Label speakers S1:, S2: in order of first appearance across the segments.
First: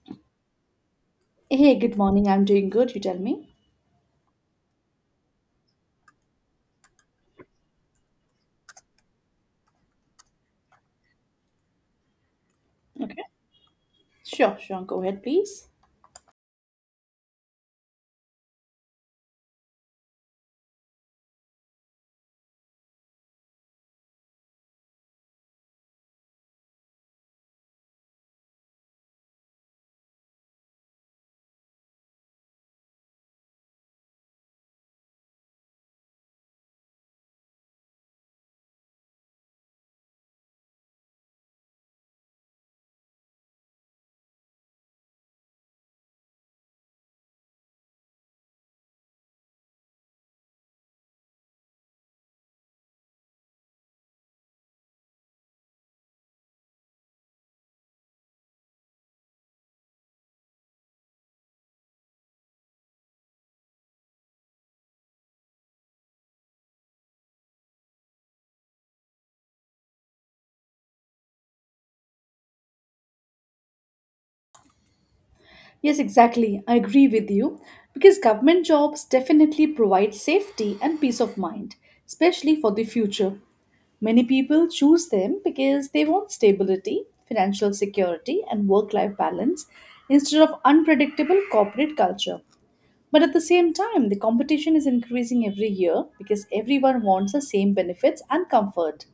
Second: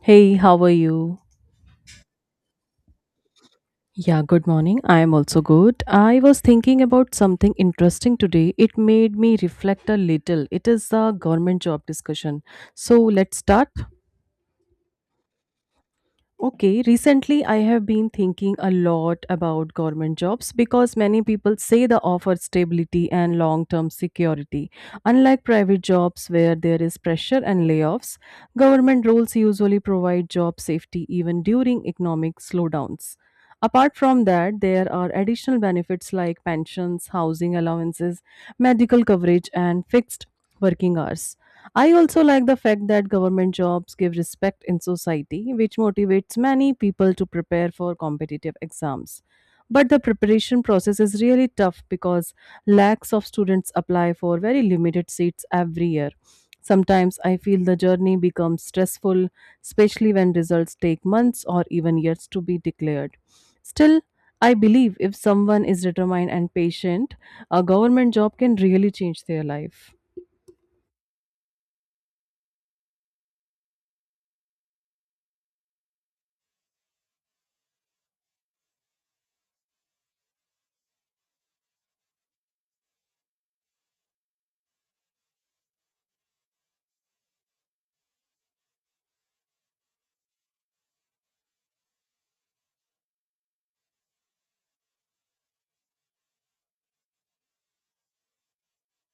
S1: Hey, how are you?
S2: Hey, good morning. I'm doing good. You tell me.
S1: Yeah, good morning. I am also good. I was thinking about something interesting today. It made me reflect a little. It is a government job discussion. So
S2: Okay.
S1: let's start.
S2: Sure. Go ahead, please.
S1: Okay, recently I have been thinking a lot about government jobs because many people say they offer stability and long term security. Unlike private jobs where there is pressure and layoffs, government roles usually provide job safety even during economic slowdowns. Apart from that, there are additional benefits like pensions, housing allowances, medical coverage, and fixed working hours. I also like the fact that government jobs give respect in society, which motivates many people to prepare for competitive exams. But the preparation process is really tough because lakhs of students apply for very limited seats every year. Sometimes I feel the journey becomes stressful, especially when results take months or even years to be declared. Still, I believe if someone is determined and patient, a government job can really change their life.
S2: Yes, exactly. I agree with you because government jobs definitely provide safety and peace of mind, especially for the future. Many people choose them because they want stability, financial security, and work life balance instead of unpredictable corporate culture. But at the same time, the competition is increasing every year because everyone wants the same benefits and comfort.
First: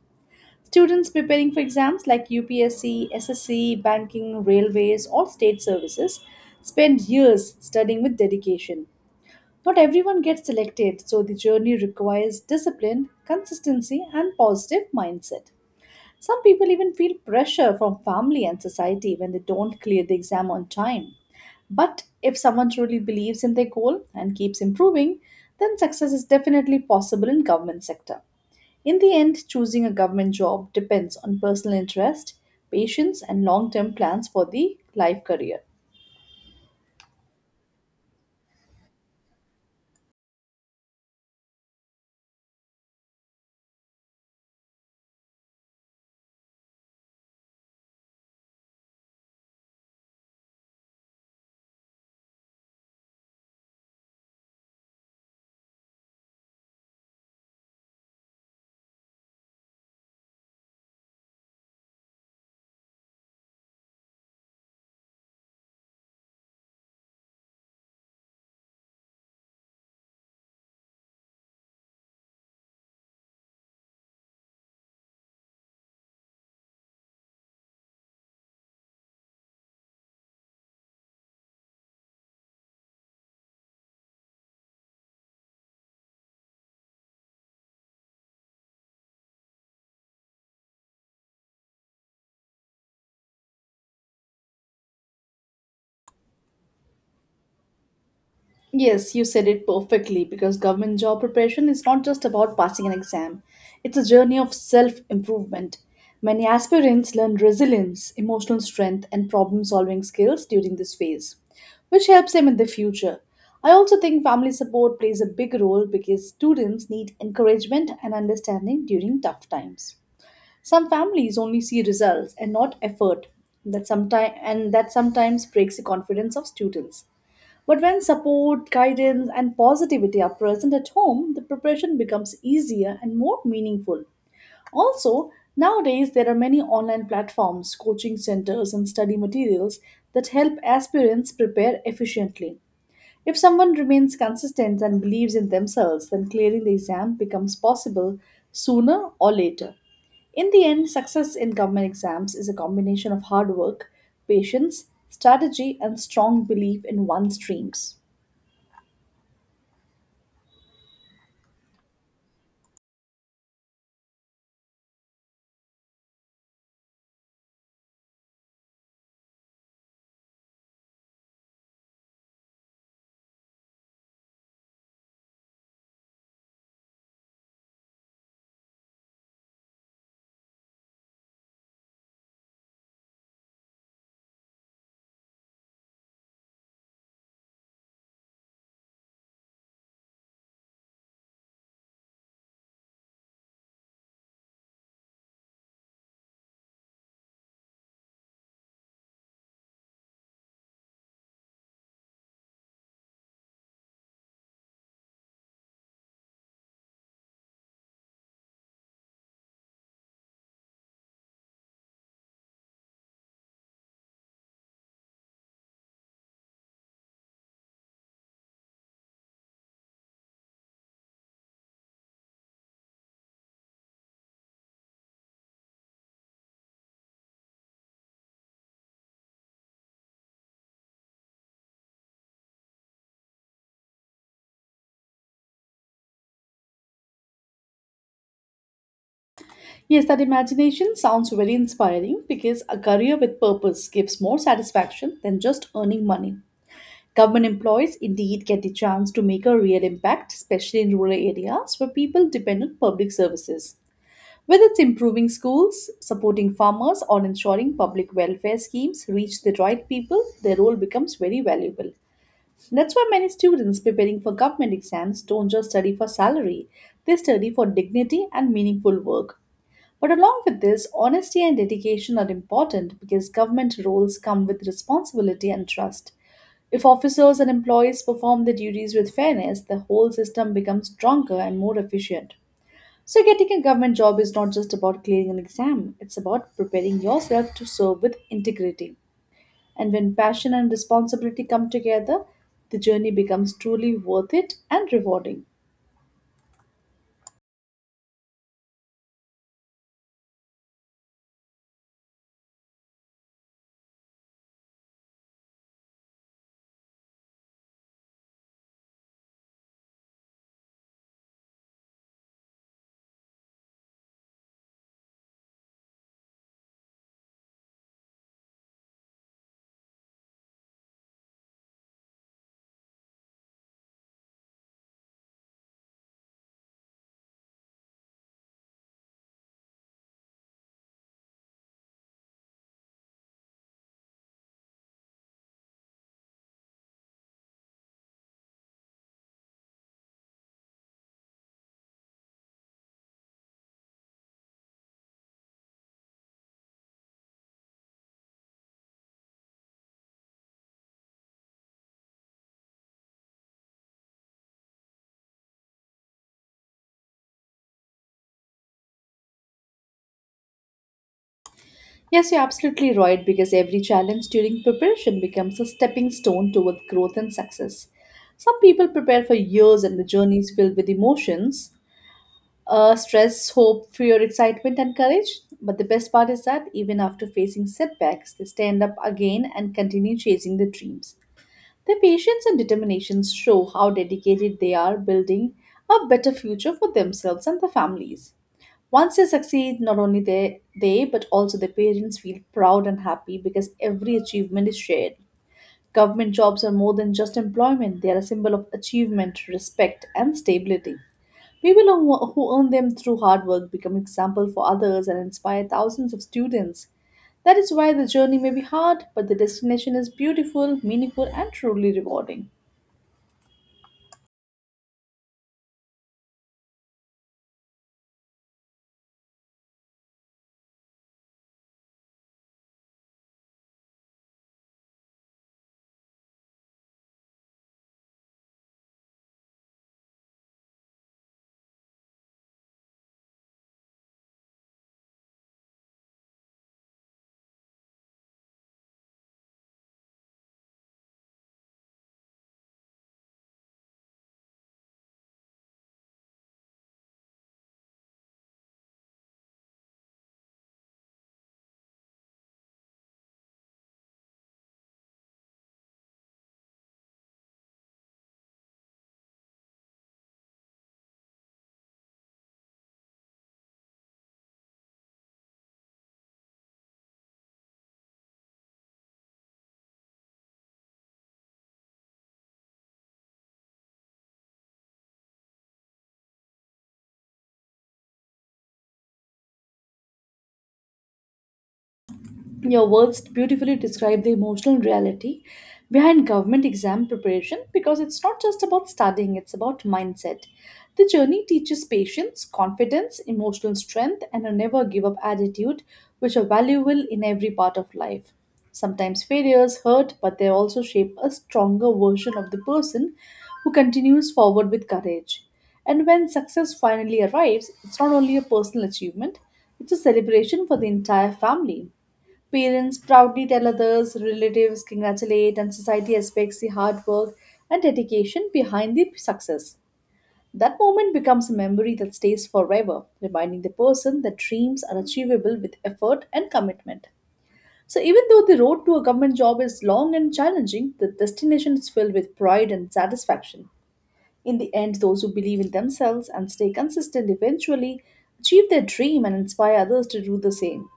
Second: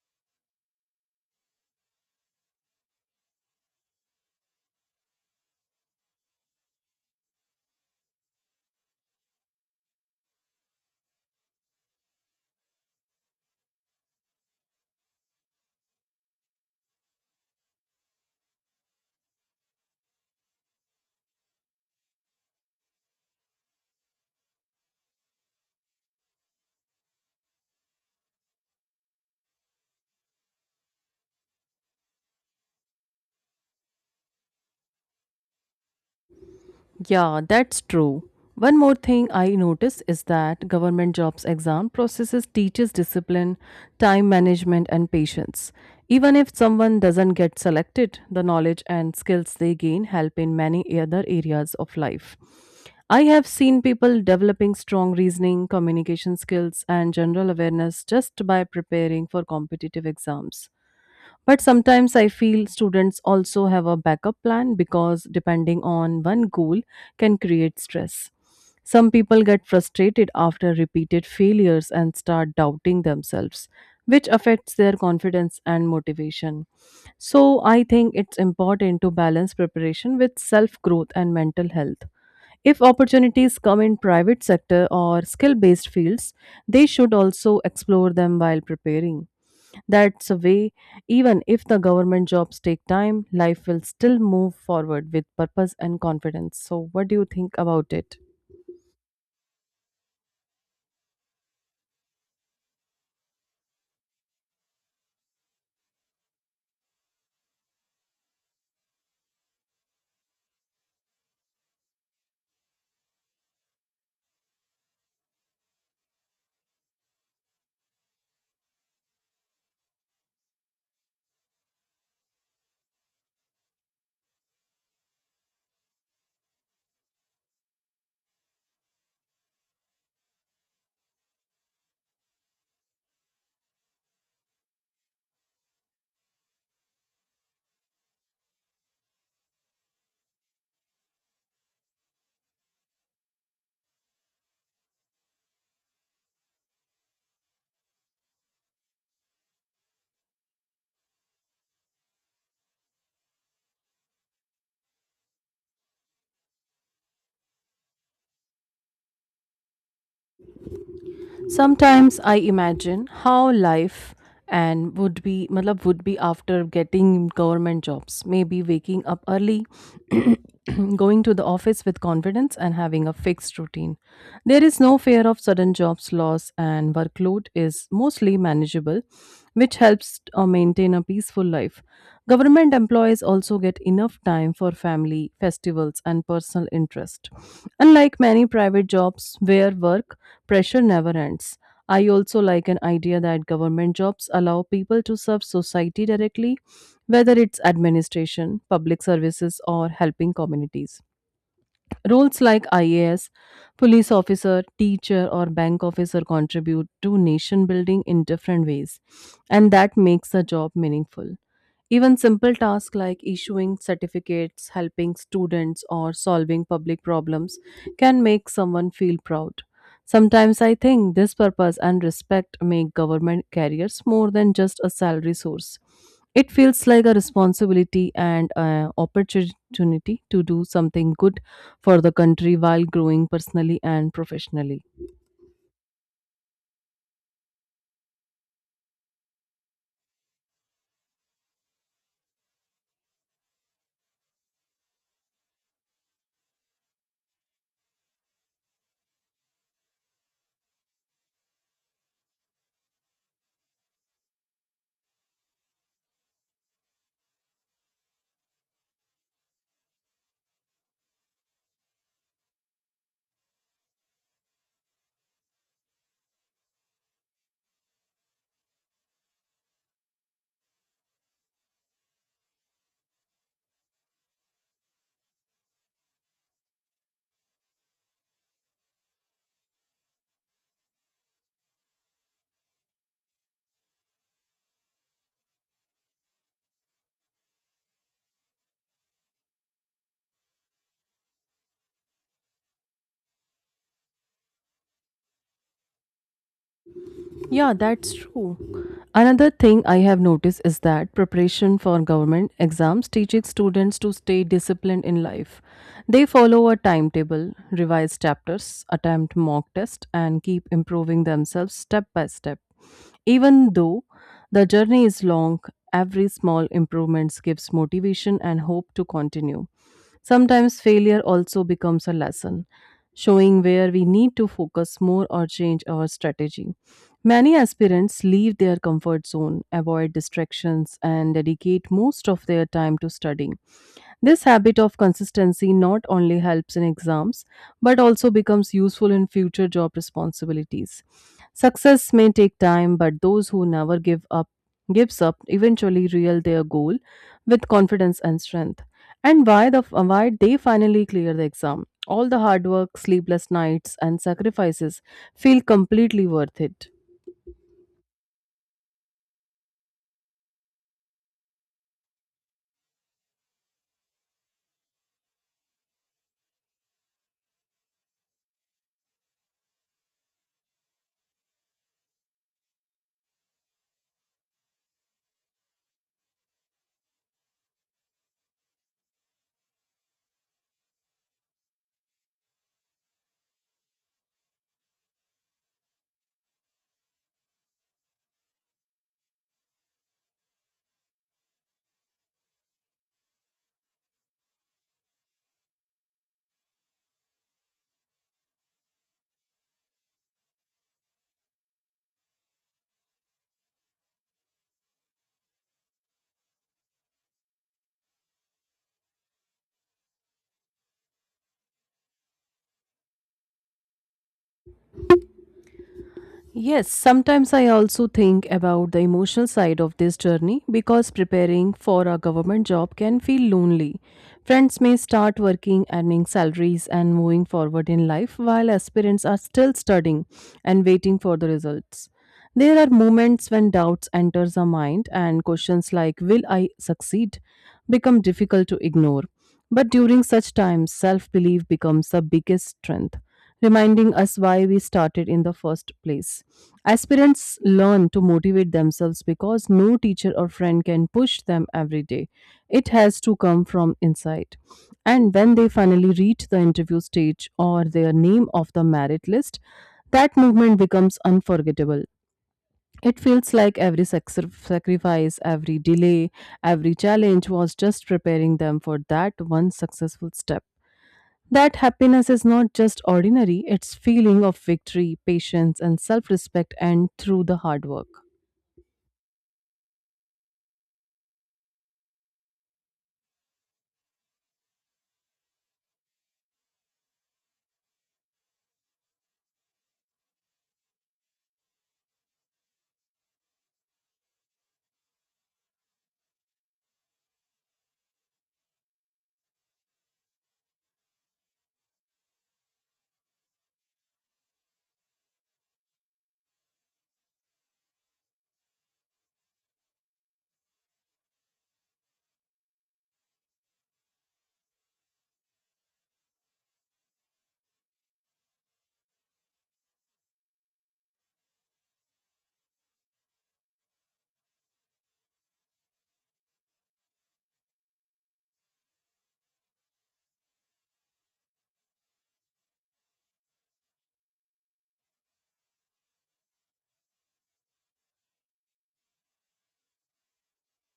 S2: Students preparing for exams like UPSC, SSC, banking, railways, or state services spend years studying with dedication. Not everyone gets selected, so the journey requires discipline, consistency, and positive mindset. Some people even feel pressure from family and society when they don't clear the exam on time. But if someone truly believes in their goal and keeps improving, then success is definitely possible in government sector. In the end, choosing a government job depends on personal interest, patience, and long term plans for the life career.
S1: Yeah, that's true. One more thing I notice is that government jobs exam processes teaches discipline, time management and patience. Even if someone doesn't get selected, the knowledge and skills they gain help in many other areas of life. I have seen people developing strong reasoning, communication skills and general awareness just by preparing for competitive exams. But sometimes I feel students also have a backup plan because depending on one goal can create stress. Some people get frustrated after repeated failures and start doubting themselves, which affects their confidence and motivation. So, I think it's important to balance preparation with self growth and mental health. If opportunities come in private sector or skill based fields, they should also explore them while preparing. That's a way, even if the government jobs take time, life will still move forward with purpose and confidence. So, what do you think about it?
S2: Yes, you said it perfectly because government job preparation is not just about passing an exam. It's a journey of self improvement. Many aspirants learn resilience, emotional strength, and problem solving skills during this phase, which helps them in the future. I also think family support plays a big role because students need encouragement and understanding during tough times. Some families only see results and not effort, and that sometimes breaks the confidence of students. But when support, guidance, and positivity are present at home, the preparation becomes easier and more meaningful. Also, nowadays there are many online platforms, coaching centers, and study materials that help aspirants prepare efficiently. If someone remains consistent and believes in themselves, then clearing the exam becomes possible sooner or later. In the end, success in government exams is a combination of hard work, patience, strategy, and strong belief in one's dreams.
S1: Sometimes I imagine how life and would be matlab would be after getting government jobs, maybe waking up early, going to the office with confidence and having a fixed routine. There is no fear of sudden jobs loss and workload is mostly manageable, which helps maintain a peaceful life. Government employees also get enough time for family, festivals, and personal interest. Unlike many private jobs where work pressure never ends, I also like an idea that government jobs allow people to serve society directly, whether it's administration, public services, or helping communities. Roles like IAS, police officer, teacher, or bank officer contribute to nation building in different ways, and that makes the job meaningful. Even simple tasks like issuing certificates, helping students, or solving public problems can make someone feel proud. Sometimes I think this purpose and respect make government careers more than just a salary source. It feels like a responsibility and an opportunity to do something good for the country while growing personally and professionally.
S2: Yes, that imagination sounds very inspiring because a career with purpose gives more satisfaction than just earning money. Government employees indeed get the chance to make a real impact, especially in rural areas where people depend on public services. Whether it's improving schools, supporting farmers, or ensuring public welfare schemes reach the right people, their role becomes very valuable. That's why many students preparing for government exams don't just study for salary, they study for dignity and meaningful work. But along with this, honesty and dedication are important because government roles come with responsibility and trust. If officers and employees perform their duties with fairness, the whole system becomes stronger and more efficient. So, getting a government job is not just about clearing an exam, it's about preparing yourself to serve with integrity. And when passion and responsibility come together, the journey becomes truly worth it and rewarding.
S1: Yeah, that's true. Another thing I have noticed is that preparation for government exams teaches students to stay disciplined in life. They follow a timetable, revise chapters, attempt mock tests, and keep improving themselves step by step. Even though the journey is long, every small improvement gives motivation and hope to continue. Sometimes failure also becomes a lesson, showing where we need to focus more or change our strategy. Many aspirants leave their comfort zone, avoid distractions, and dedicate most of their time to studying. This habit of consistency not only helps in exams but also becomes useful in future job responsibilities. Success may take time, but those who never give up eventually real their goal with confidence and strength. And why they finally clear the exam? All the hard work, sleepless nights, and sacrifices feel completely worth it.
S2: Yes, you're absolutely right because every challenge during preparation becomes a stepping stone towards growth and success. Some people prepare for years and the journey is filled with emotions, stress, hope, fear, excitement, and courage. But the best part is that even after facing setbacks, they stand up again and continue chasing their dreams. Their patience and determination show how dedicated they are building a better future for themselves and their families. Once they succeed, not only they but also their parents feel proud and happy because every achievement is shared. Government jobs are more than just employment, they are a symbol of achievement, respect, and stability. People who earn them through hard work become example for others and inspire thousands of students. That is why the journey may be hard, but the destination is beautiful, meaningful, and truly rewarding.
S1: Yes, sometimes I also think about the emotional side of this journey because preparing for a government job can feel lonely. Friends may start working, earning salaries, and moving forward in life while aspirants are still studying and waiting for the results. There are moments when doubts enters our mind and questions like will I succeed become difficult to ignore. But during such times, self-belief becomes the biggest strength, reminding us why we started in the first place. Aspirants learn to motivate themselves because no teacher or friend can push them every day. It has to come from inside. And when they finally reach the interview stage or their name of the merit list, that movement becomes unforgettable. It feels like every sacrifice, every delay, every challenge was just preparing them for that one successful step. That happiness is not just ordinary, it's feeling of victory, patience and self-respect and through the hard work.
S2: Your words beautifully describe the emotional reality behind government exam preparation because it's not just about studying, it's about mindset. The journey teaches patience, confidence, emotional strength, and a never give up attitude, which are valuable in every part of life. Sometimes failures hurt, but they also shape a stronger version of the person who continues forward with courage. And when success finally arrives, it's not only a personal achievement, it's a celebration for the entire family. Parents proudly tell others, relatives congratulate, and society expects the hard work and dedication behind the success. That moment becomes a memory that stays forever, reminding the person that dreams are achievable with effort and commitment. So, even though the road to a government job is long and challenging, the destination is filled with pride and satisfaction. In the end, those who believe in themselves and stay consistent eventually achieve their dream and inspire others to do the same.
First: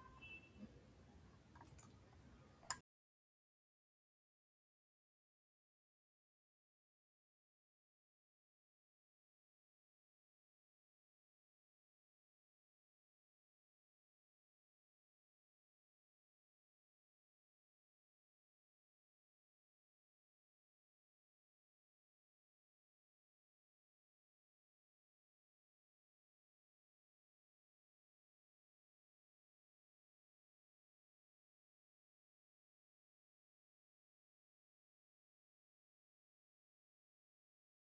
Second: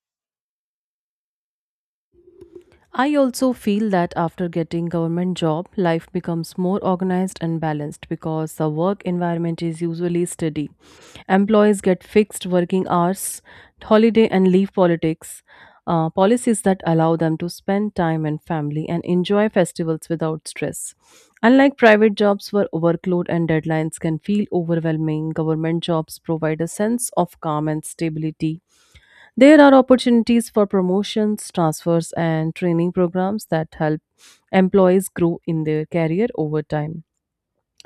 S1: I also feel that after getting government job, life becomes more organized and balanced because the work environment is usually steady. Employees get fixed working hours, holiday and leave politics, policies that allow them to spend time and family and enjoy festivals without stress. Unlike private jobs where workload and deadlines can feel overwhelming, government jobs provide a sense of calm and stability. There are opportunities for promotions, transfers, and training programs that help employees grow in their career over time.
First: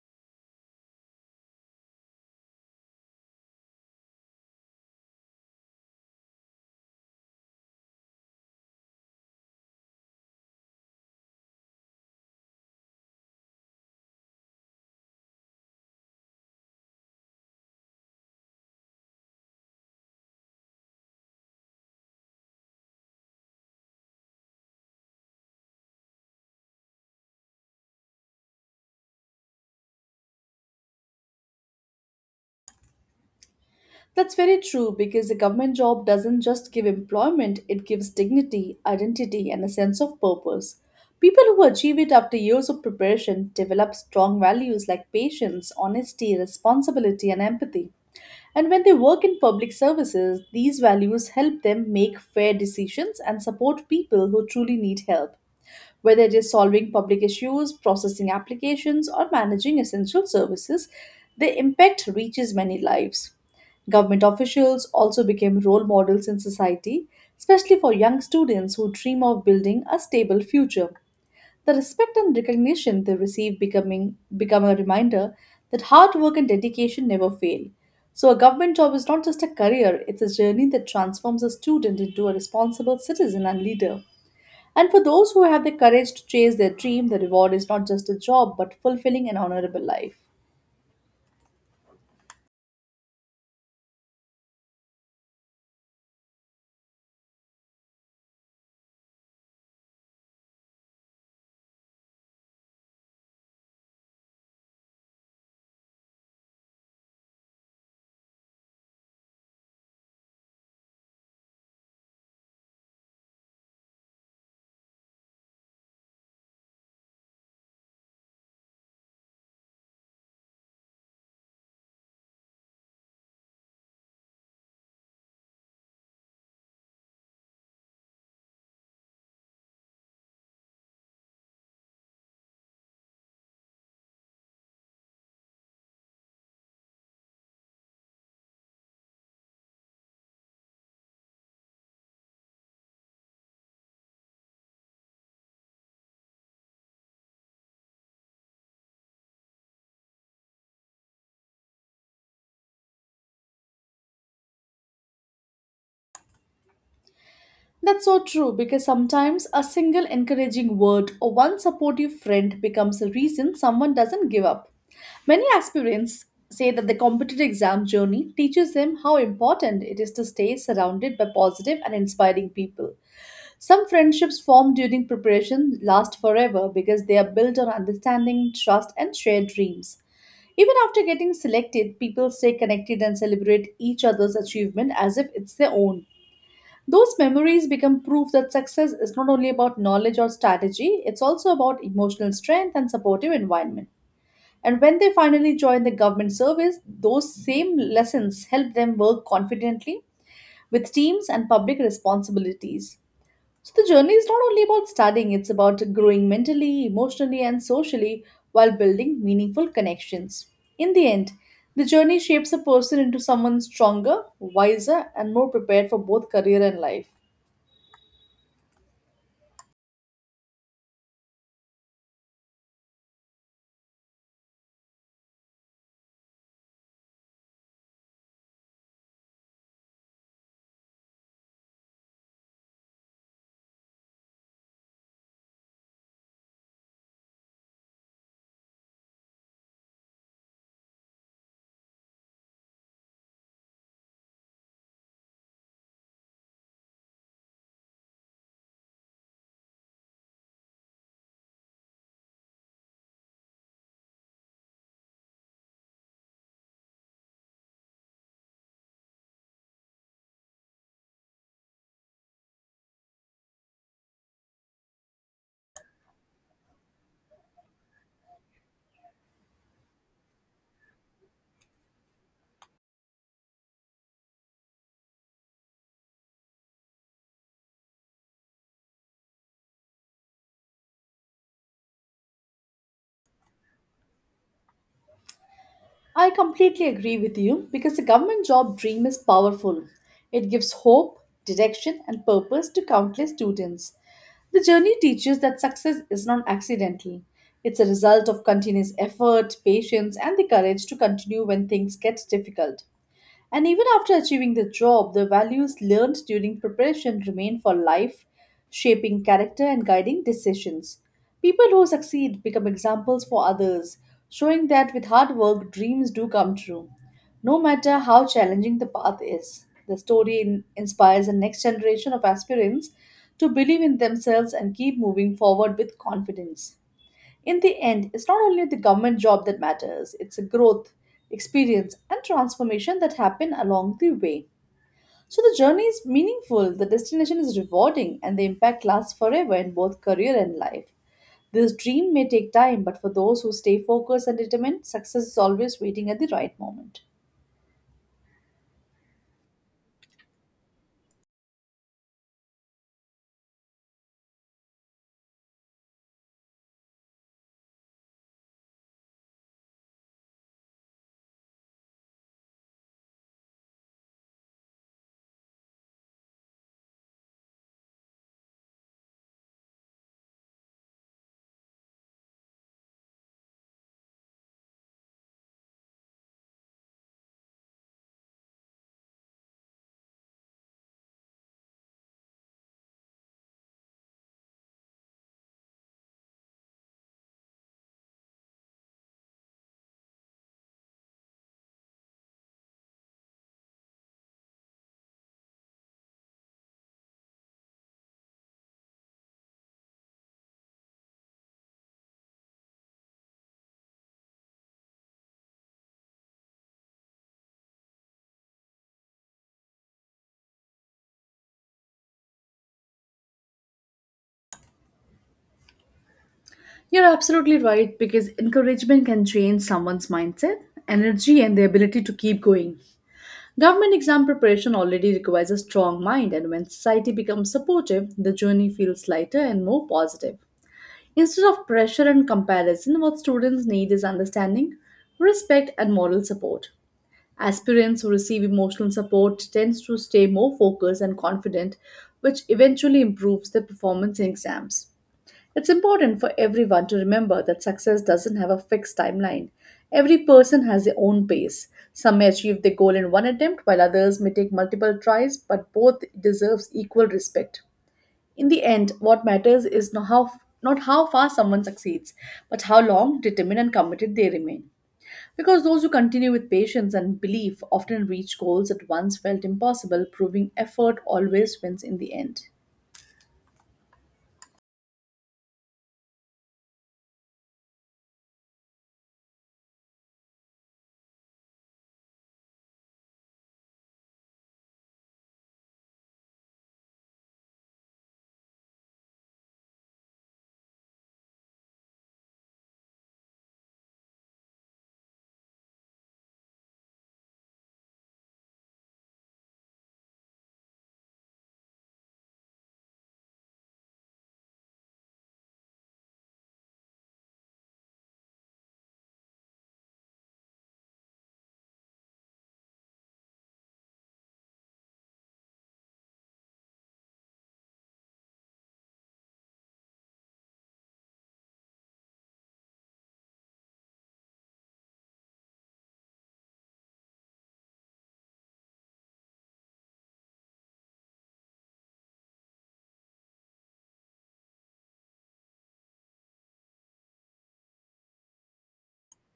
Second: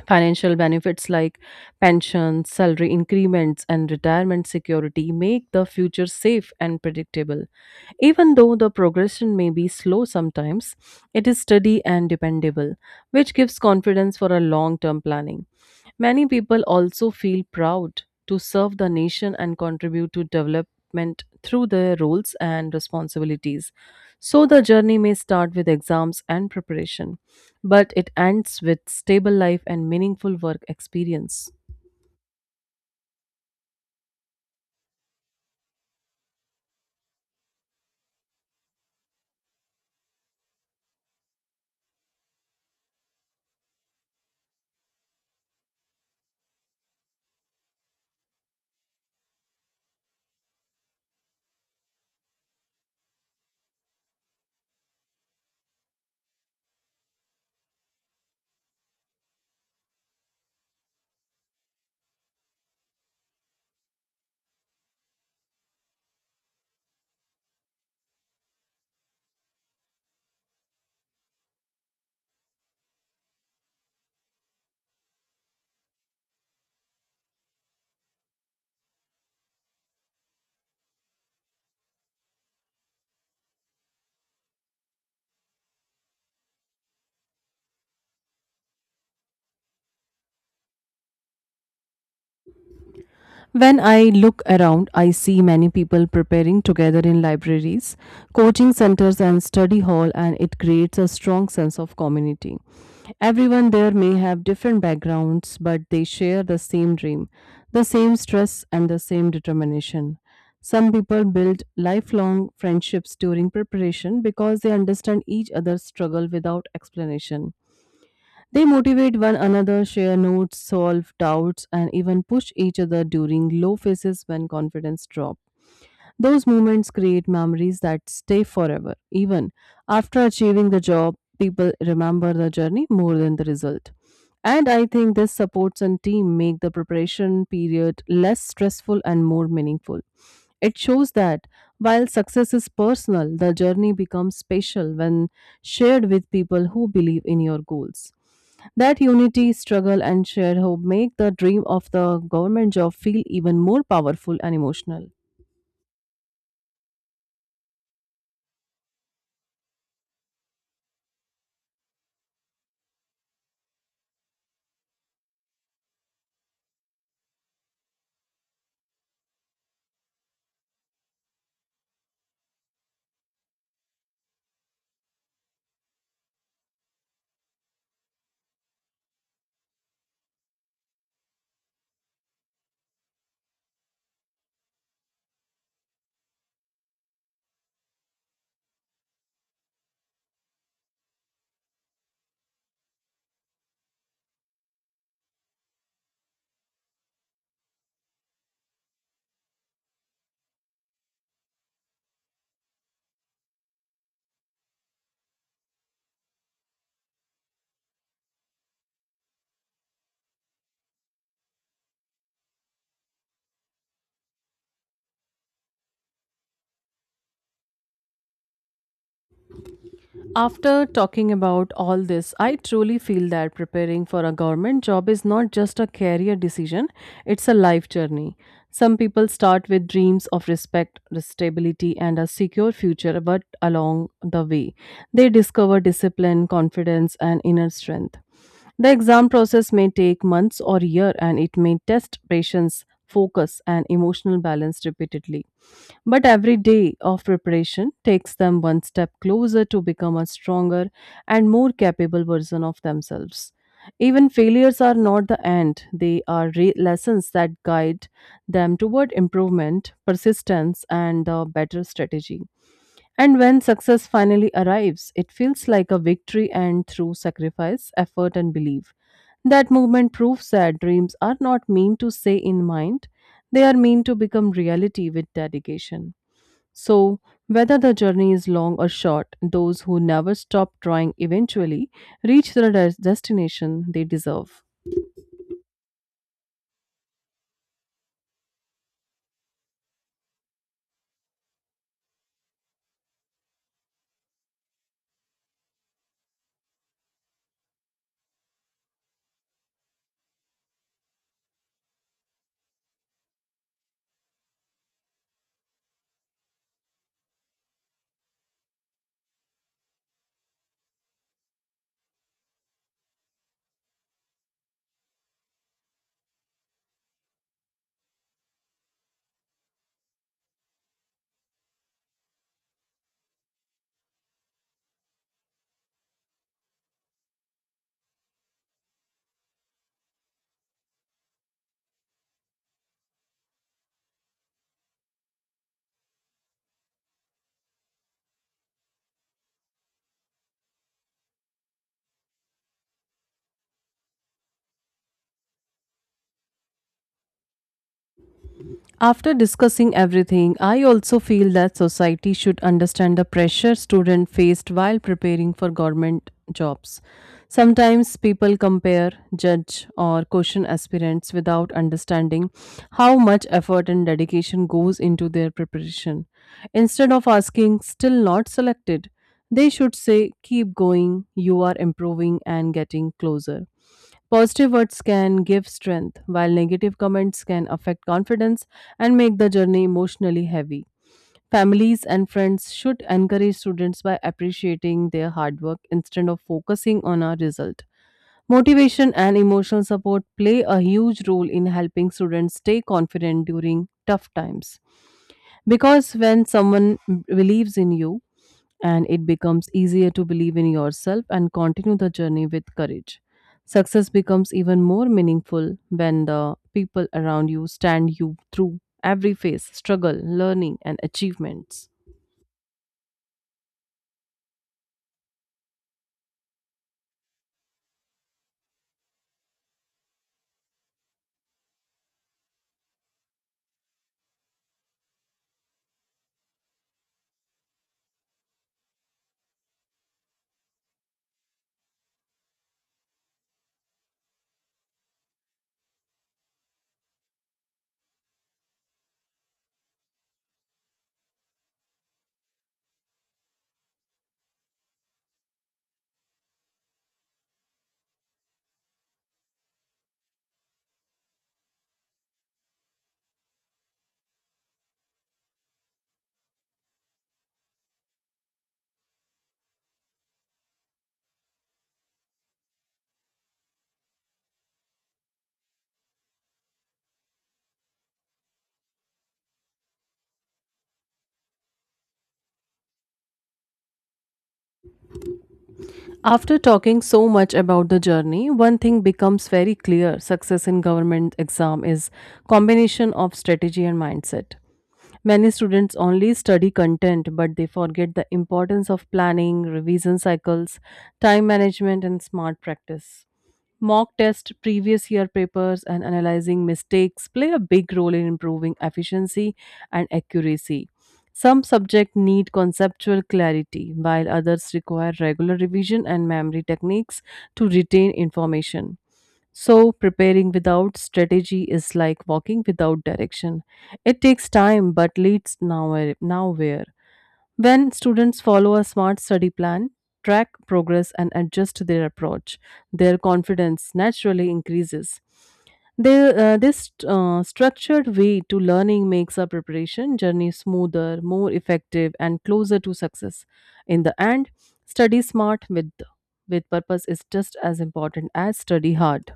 S1: Financial benefits like pensions, salary increments, and retirement security make the future safe and predictable. Even though the progression may be slow sometimes, it is steady and dependable, which gives confidence for a long term planning. Many people also feel proud to serve the nation and contribute to development through their roles and responsibilities. So the journey may start with exams and preparation but it ends with stable life and meaningful work experience.
S2: That's very true because a government job doesn't just give employment, it gives dignity, identity, and a sense of purpose. People who achieve it after years of preparation develop strong values like patience, honesty, responsibility, and empathy. And when they work in public services, these values help them make fair decisions and support people who truly need help. Whether it is solving public issues, processing applications, or managing essential services, their impact reaches many lives. Government officials also became role models in society, especially for young students who dream of building a stable future. The respect and recognition they receive becoming become a reminder that hard work and dedication never fail. So a government job is not just a career, it's a journey that transforms a student into a responsible citizen and leader. And for those who have the courage to chase their dream, the reward is not just a job, but fulfilling and honorable life.
S1: When I look around, I see many people preparing together in libraries, coaching centers, and study hall, and it creates a strong sense of community. Everyone there may have different backgrounds, but they share the same dream, the same stress, and the same determination. Some people build lifelong friendships during preparation because they understand each other's struggle without explanation. They motivate one another, share notes, solve doubts, and even push each other during low phases when confidence drops. Those moments create memories that stay forever. Even after achieving the job, people remember the journey more than the result. And I think this supports and team make the preparation period less stressful and more meaningful. It shows that while success is personal, the journey becomes special when shared with people who believe in your goals. That unity, struggle, and shared hope make the dream of the government job feel even more powerful and emotional.
S2: That's so true because sometimes a single encouraging word or one supportive friend becomes a reason someone doesn't give up. Many aspirants say that the competitive exam journey teaches them how important it is to stay surrounded by positive and inspiring people. Some friendships formed during preparation last forever because they are built on understanding, trust, and shared dreams. Even after getting selected, people stay connected and celebrate each other's achievement as if it's their own. Those memories become proof that success is not only about knowledge or strategy, it's also about emotional strength and supportive environment. And when they finally join the government service, those same lessons help them work confidently with teams and public responsibilities. So the journey is not only about studying, it's about growing mentally, emotionally, and socially while building meaningful connections. In the end, the journey shapes a person into someone stronger, wiser, and more prepared for both career and life.
S1: After talking about all this, I truly feel that preparing for a government job is not just a career decision, it's a life journey. Some people start with dreams of respect, stability, and a secure future, but along the way, they discover discipline, confidence, and inner strength. The exam process may take months or year and it may test patience, focus, and emotional balance repeatedly. But every day of preparation takes them one step closer to become a stronger and more capable version of themselves. Even failures are not the end, they are lessons that guide them toward improvement, persistence, and a better strategy. And when success finally arrives, it feels like a victory and through sacrifice, effort, and belief. That movement proves that dreams are not meant to stay in mind, they are meant to become reality with dedication. So, whether the journey is long or short, those who never stop trying eventually reach the destination they deserve.
S2: I completely agree with you because the government job dream is powerful. It gives hope, direction, and purpose to countless students. The journey teaches that success is not accidental. It's a result of continuous effort, patience, and the courage to continue when things get difficult. And even after achieving the job, the values learned during preparation remain for life, shaping character and guiding decisions. People who succeed become examples for others, showing that with hard work, dreams do come true. No matter how challenging the path is, the story inspires the next generation of aspirants to believe in themselves and keep moving forward with confidence. In the end, it's not only the government job that matters, it's a growth, experience, and transformation that happen along the way. So the journey is meaningful, the destination is rewarding, and the impact lasts forever in both career and life. This dream may take time, but for those who stay focused and determined, success is always waiting at the right moment.
S1: After discussing everything, I also feel that society should understand the pressure students faced while preparing for government jobs. Sometimes people compare, judge, or question aspirants without understanding how much effort and dedication goes into their preparation. Instead of asking, still not selected, they should say, keep going, you are improving and getting closer. Positive words can give strength, while negative comments can affect confidence and make the journey emotionally heavy. Families and friends should encourage students by appreciating their hard work instead of focusing on a result. Motivation and emotional support play a huge role in helping students stay confident during tough times. Because when someone believes in you, and it becomes easier to believe in yourself and continue the journey with courage. Success becomes even more meaningful when the people around you stand you through every phase, struggle, learning, and achievements.
S2: You're absolutely right because encouragement can change someone's mindset, energy, and the ability to keep going. Government exam preparation already requires a strong mind, and when society becomes supportive, the journey feels lighter and more positive. Instead of pressure and comparison, what students need is understanding, respect, and moral support. Aspirants who receive emotional support tends to stay more focused and confident, which eventually improves their performance in exams. It's important for everyone to remember that success doesn't have a fixed timeline. Every person has their own pace. Some may achieve their goal in one attempt, while others may take multiple tries, but both deserves equal respect. In the end, what matters is not how fast someone succeeds, but how long, determined, and committed they remain. Because those who continue with patience and belief often reach goals that once felt impossible, proving effort always wins in the end.
S1: After talking so much about the journey, one thing becomes very clear: success in government exam is combination of strategy and mindset. Many students only study content, but they forget the importance of planning, revision cycles, time management, and smart practice. Mock test, previous year papers, and analyzing mistakes play a big role in improving efficiency and accuracy. Some subjects need conceptual clarity, while others require regular revision and memory techniques to retain information. So, preparing without strategy is like walking without direction. It takes time but leads nowhere. When students follow a smart study plan, track progress, and adjust their approach, their confidence naturally increases. This structured way to learning makes our preparation journey smoother, more effective, and closer to success. In the end, study smart with purpose is just as important as study hard.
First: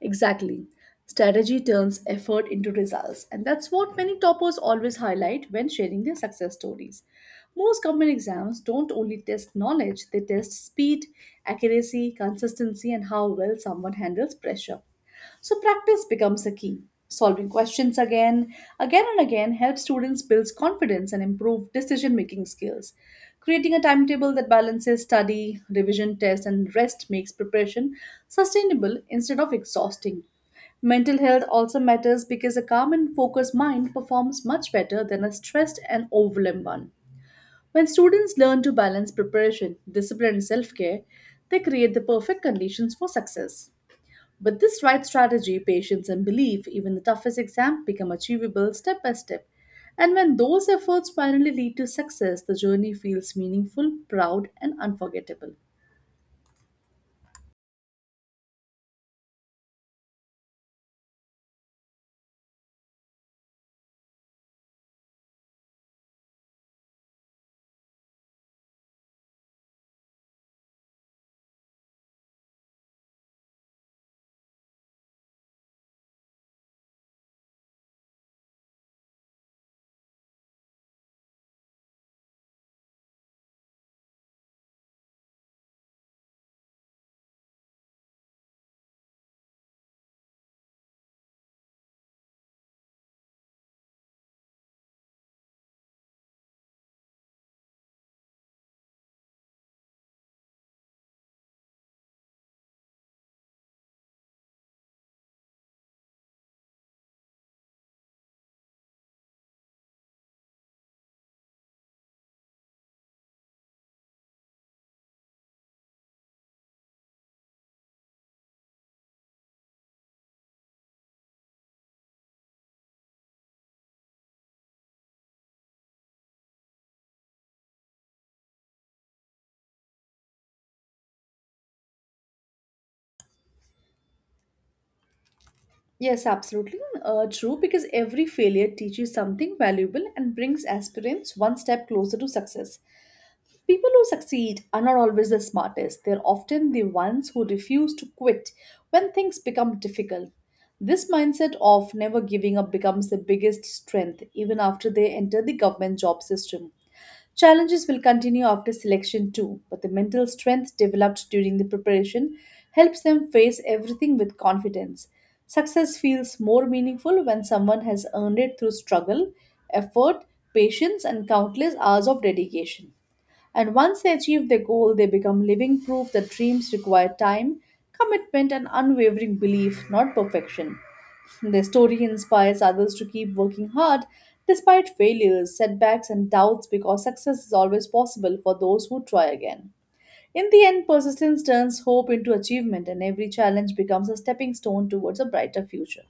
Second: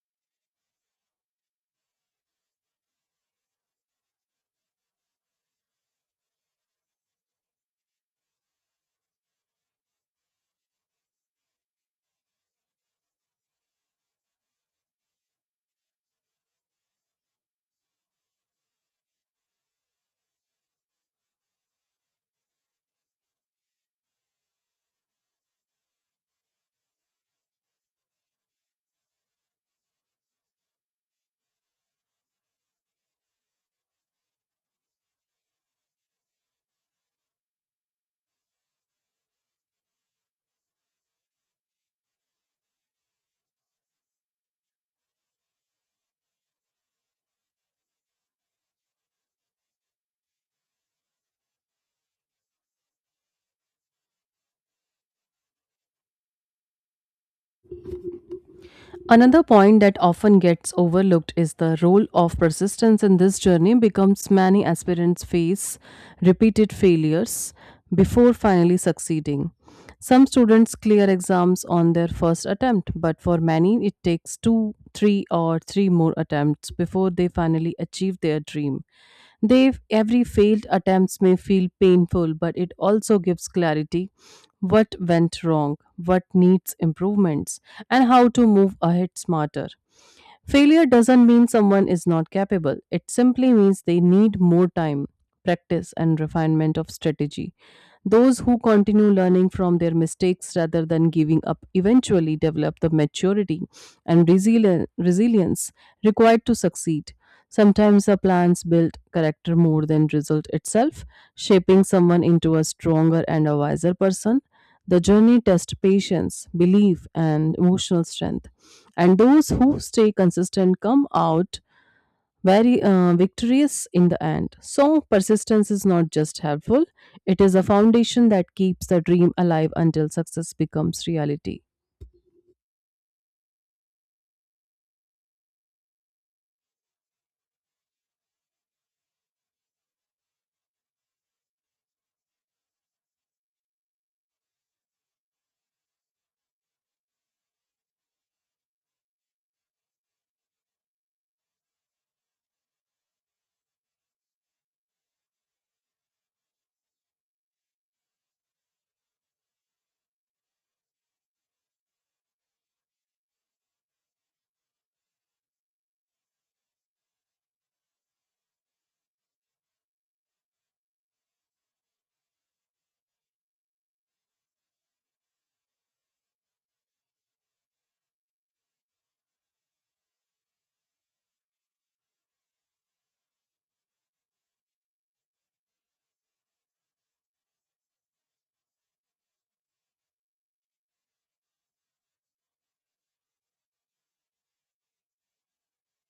S2: Exactly. Strategy turns effort into results, and that's what many toppers always highlight when sharing their success stories. Most government exams don't only test knowledge, they test speed, accuracy, consistency, and how well someone handles pressure. So practice becomes a key. Solving questions again and again helps students build confidence and improve decision making skills. Creating a timetable that balances study, revision, test, and rest makes preparation sustainable instead of exhausting. Mental health also matters because a calm and focused mind performs much better than a stressed and overwhelmed one. When students learn to balance preparation, discipline, and self care, they create the perfect conditions for success. With this right strategy, patience, and belief, even the toughest exams become achievable step by step. And when those efforts finally lead to success, the journey feels meaningful, proud, and unforgettable.
S1: Another point that often gets overlooked is the role of persistence in this journey becomes many aspirants face repeated failures before finally succeeding. Some students clear exams on their first attempt, but for many it takes two, three, or three more attempts before they finally achieve their dream. Every failed attempts may feel painful, but it also gives clarity what went wrong, what needs improvements, and how to move ahead smarter. Failure doesn't mean someone is not capable, it simply means they need more time, practice, and refinement of strategy. Those who continue learning from their mistakes rather than giving up eventually develop the maturity and resilience required to succeed. Sometimes the plans build character more than result itself, shaping someone into a stronger and a wiser person the journey tests patience, belief, and emotional strength. And those who stay consistent come out very victorious in the end. So, persistence is not just helpful, it is a foundation that keeps the dream alive until success becomes reality.
S2: Yes, absolutely true, because every failure teaches something valuable and brings aspirants one step closer to success. People who succeed are not always the smartest, they're often the ones who refuse to quit when things become difficult. This mindset of never giving up becomes their biggest strength even after they enter the government job system. Challenges will continue after selection too, but the mental strength developed during the preparation helps them face everything with confidence. Success feels more meaningful when someone has earned it through struggle, effort, patience, and countless hours of dedication. And once they achieve their goal, they become living proof that dreams require time, commitment, and unwavering belief, not perfection. Their story inspires others to keep working hard despite failures, setbacks, and doubts because success is always possible for those who try again. In the end, persistence turns hope into achievement, and every challenge becomes a stepping stone towards a brighter future.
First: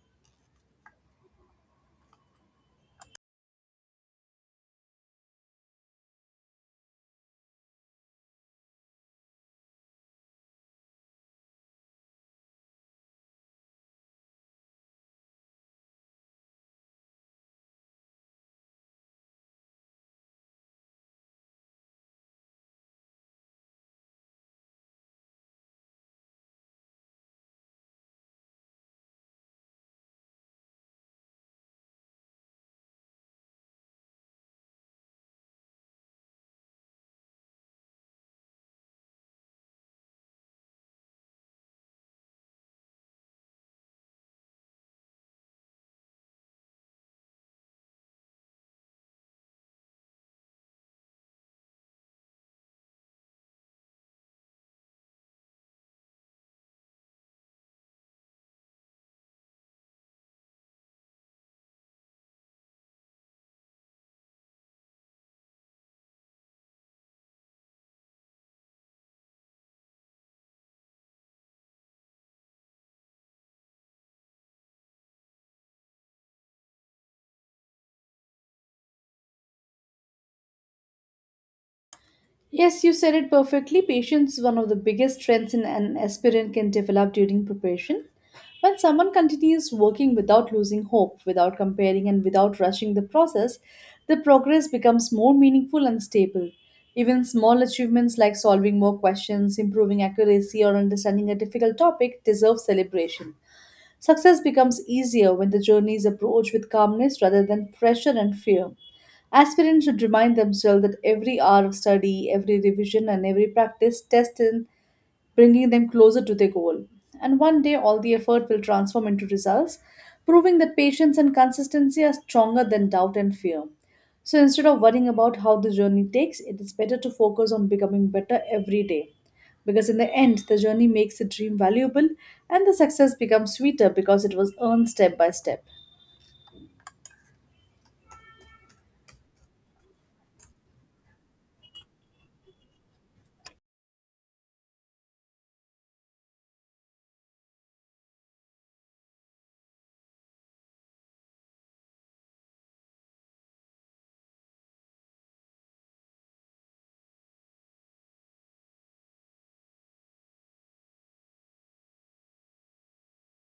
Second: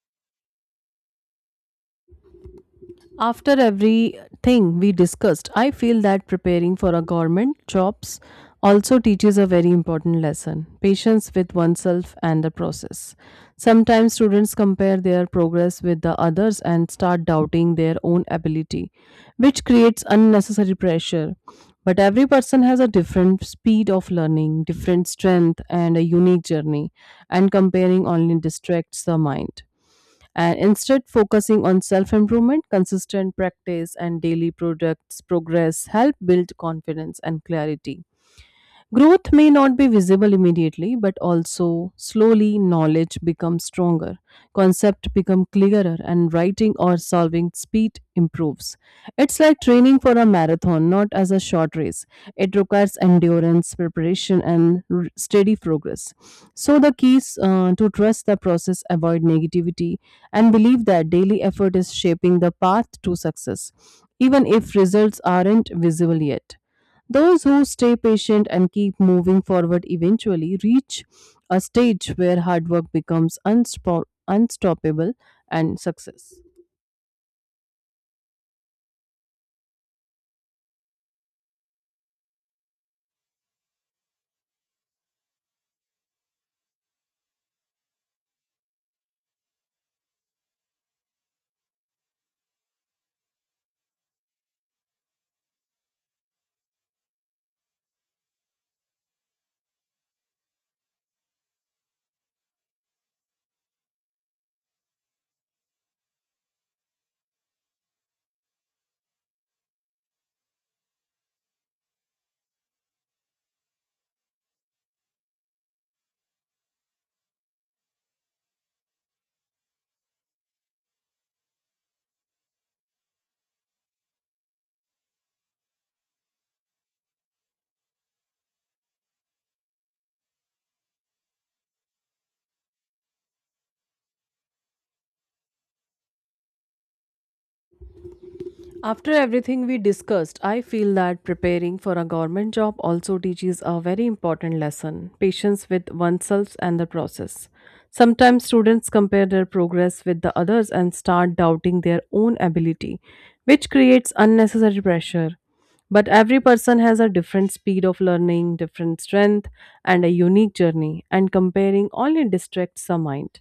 S1: After everything we discussed, I feel that preparing for a government jobs also teaches a very important lesson patience with oneself and the process. Sometimes students compare their progress with the others and start doubting their own ability, which creates unnecessary pressure. But every person has a different speed of learning, different strength, and a unique journey, and comparing only distracts the mind and instead focusing on self improvement consistent practice and daily products progress help build confidence and clarity. Growth may not be visible immediately, but also slowly knowledge becomes stronger, concept become clearer, and writing or solving speed improves. It's like training for a marathon, not as a short race. It requires endurance, preparation, and steady progress. So the keys to trust the process, avoid negativity, and believe that daily effort is shaping the path to success, even if results aren't visible yet. Those who stay patient and keep moving forward eventually reach a stage where hard work becomes unstoppable and success.
S2: Yes, you said it perfectly. Patience is one of the biggest strengths in an aspirant can develop during preparation. When someone continues working without losing hope, without comparing, and without rushing the process, the progress becomes more meaningful and stable. Even small achievements like solving more questions, improving accuracy, or understanding a difficult topic deserve celebration. Success becomes easier when the journey is approached with calmness rather than pressure and fear. Aspirants should remind themselves that every hour of study, every revision, and every practice test in bringing them closer to their goal. And one day, all the effort will transform into results, proving that patience and consistency are stronger than doubt and fear. So instead of worrying about how the journey takes, it is better to focus on becoming better every day. Because in the end, the journey makes the dream valuable and the success becomes sweeter because it was earned step by step.
S1: After everything we discussed, I feel that preparing for a government job also teaches a very important lesson patience with oneself and the process. Sometimes students compare their progress with the others and start doubting their own ability, which creates unnecessary pressure. But every person has a different speed of learning, different strength, and a unique journey, and comparing only distracts the mind.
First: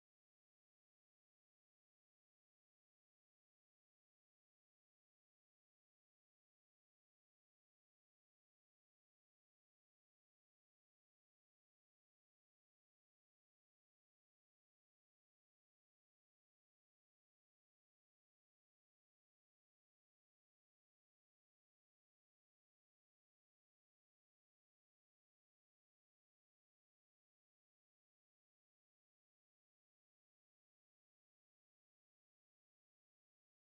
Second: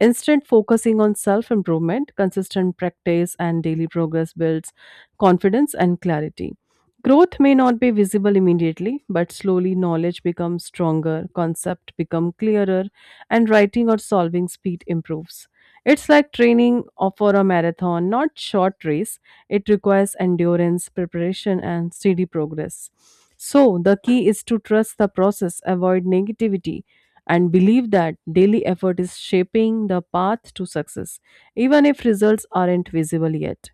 S1: Instead, focusing on self improvement, consistent practice, and daily progress builds confidence and clarity. Growth may not be visible immediately, but slowly knowledge becomes stronger, concept become clearer, and writing or solving speed improves. It's like training for a marathon, not short race. It requires endurance, preparation, and steady progress. So the key is to trust the process, avoid negativity, and believe that daily effort is shaping the path to success, even if results aren't visible yet.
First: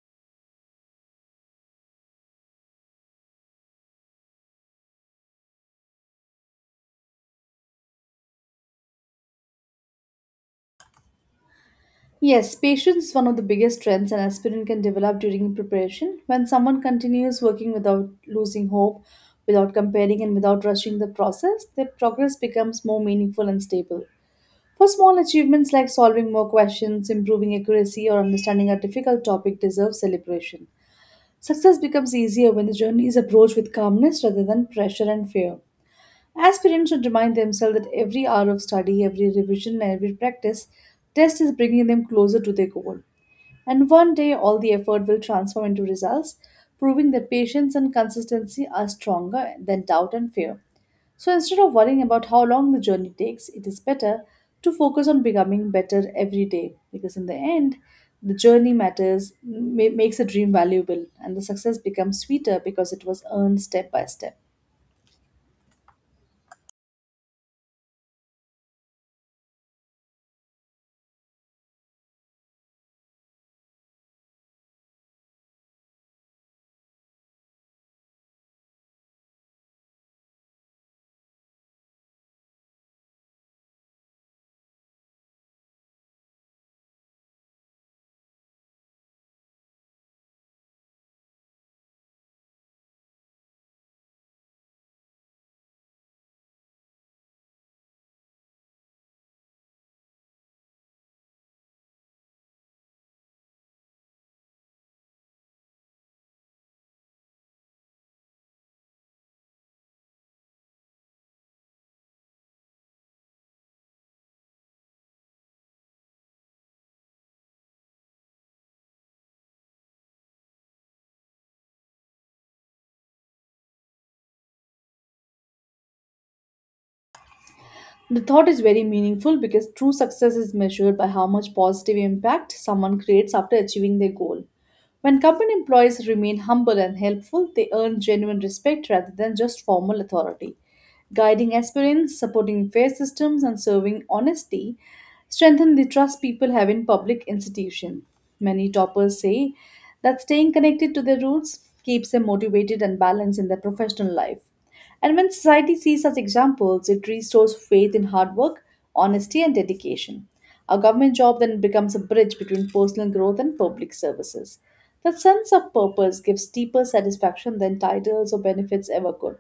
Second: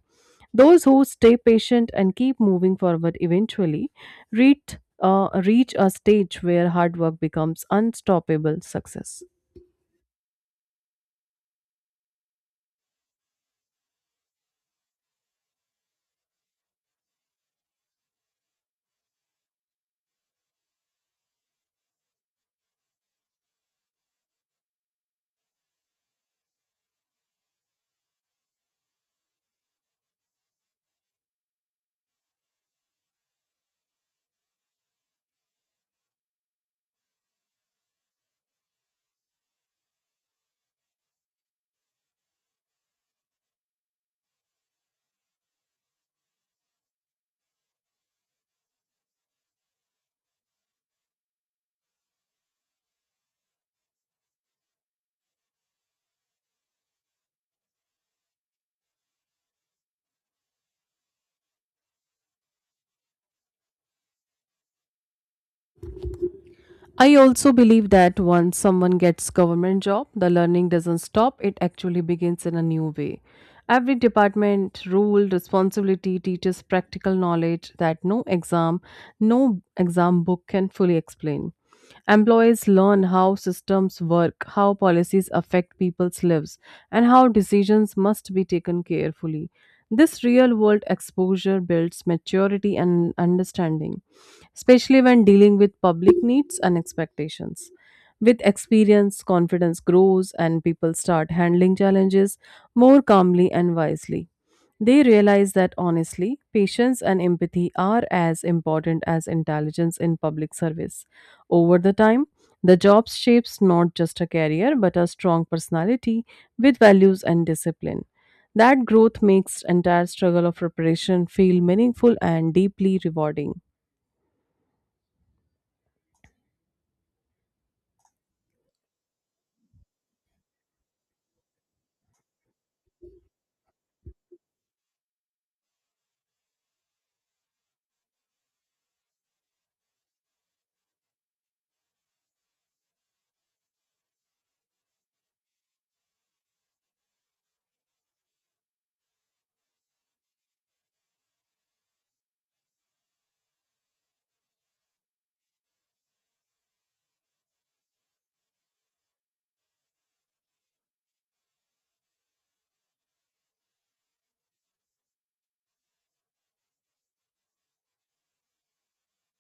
S1: Those who stay patient and keep moving forward eventually reach a stage where hard work becomes unstoppable success.
S2: Yes, patience is one of the biggest strengths an aspirant can develop during preparation. When someone continues working without losing hope, without comparing, and without rushing the process, their progress becomes more meaningful and stable. For small achievements like solving more questions, improving accuracy, or understanding a difficult topic deserve celebration. Success becomes easier when the journey is approached with calmness rather than pressure and fear. Aspirants should remind themselves that every hour of study, every revision, and every practice test is bringing them closer to their goal. And one day, all the effort will transform into results, proving that patience and consistency are stronger than doubt and fear. So instead of worrying about how long the journey takes, it is better to focus on becoming better every day because in the end, the journey matters, makes a dream valuable, and the success becomes sweeter because it was earned step by step.
S1: I also believe that once someone gets government job, the learning doesn't stop, it actually begins in a new way. Every department, rule, responsibility teaches practical knowledge that no exam book can fully explain. Employees learn how systems work, how policies affect people's lives, and how decisions must be taken carefully. This real world exposure builds maturity and understanding, especially when dealing with public needs and expectations. With experience, confidence grows, and people start handling challenges more calmly and wisely. They realize that honestly, patience and empathy are as important as intelligence in public service. Over the time, the job shapes not just a career but a strong personality with values and discipline. That growth makes entire struggle of preparation feel meaningful and deeply rewarding.
S2: The thought is very meaningful because true success is measured by how much positive impact someone creates after achieving their goal. When company employees remain humble and helpful, they earn genuine respect rather than just formal authority. Guiding aspirants, supporting fair systems, and serving honesty strengthen the trust people have in public institutions. Many toppers say that staying connected to their roots keeps them motivated and balanced in their professional life. And when society sees such examples, it restores faith in hard work, honesty, and dedication. A government job then becomes a bridge between personal growth and public services. That sense of purpose gives deeper satisfaction than titles or benefits ever could.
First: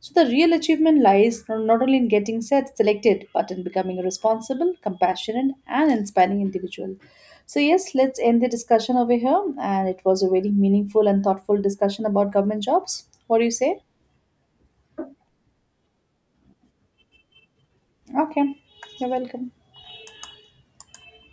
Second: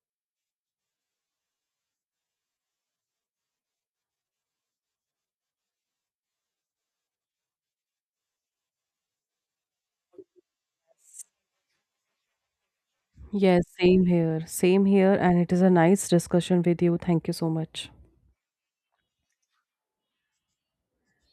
S2: So, the real achievement lies not only in getting set, selected, but in becoming a responsible, compassionate, and inspiring individual. So, yes, let's end the discussion over here. And it was a very meaningful and thoughtful discussion about government jobs. What do you
S1: Yes,
S2: say?
S1: same here. Same here and it is a nice discussion with you. Thank you so much.
S2: Okay, you're welcome.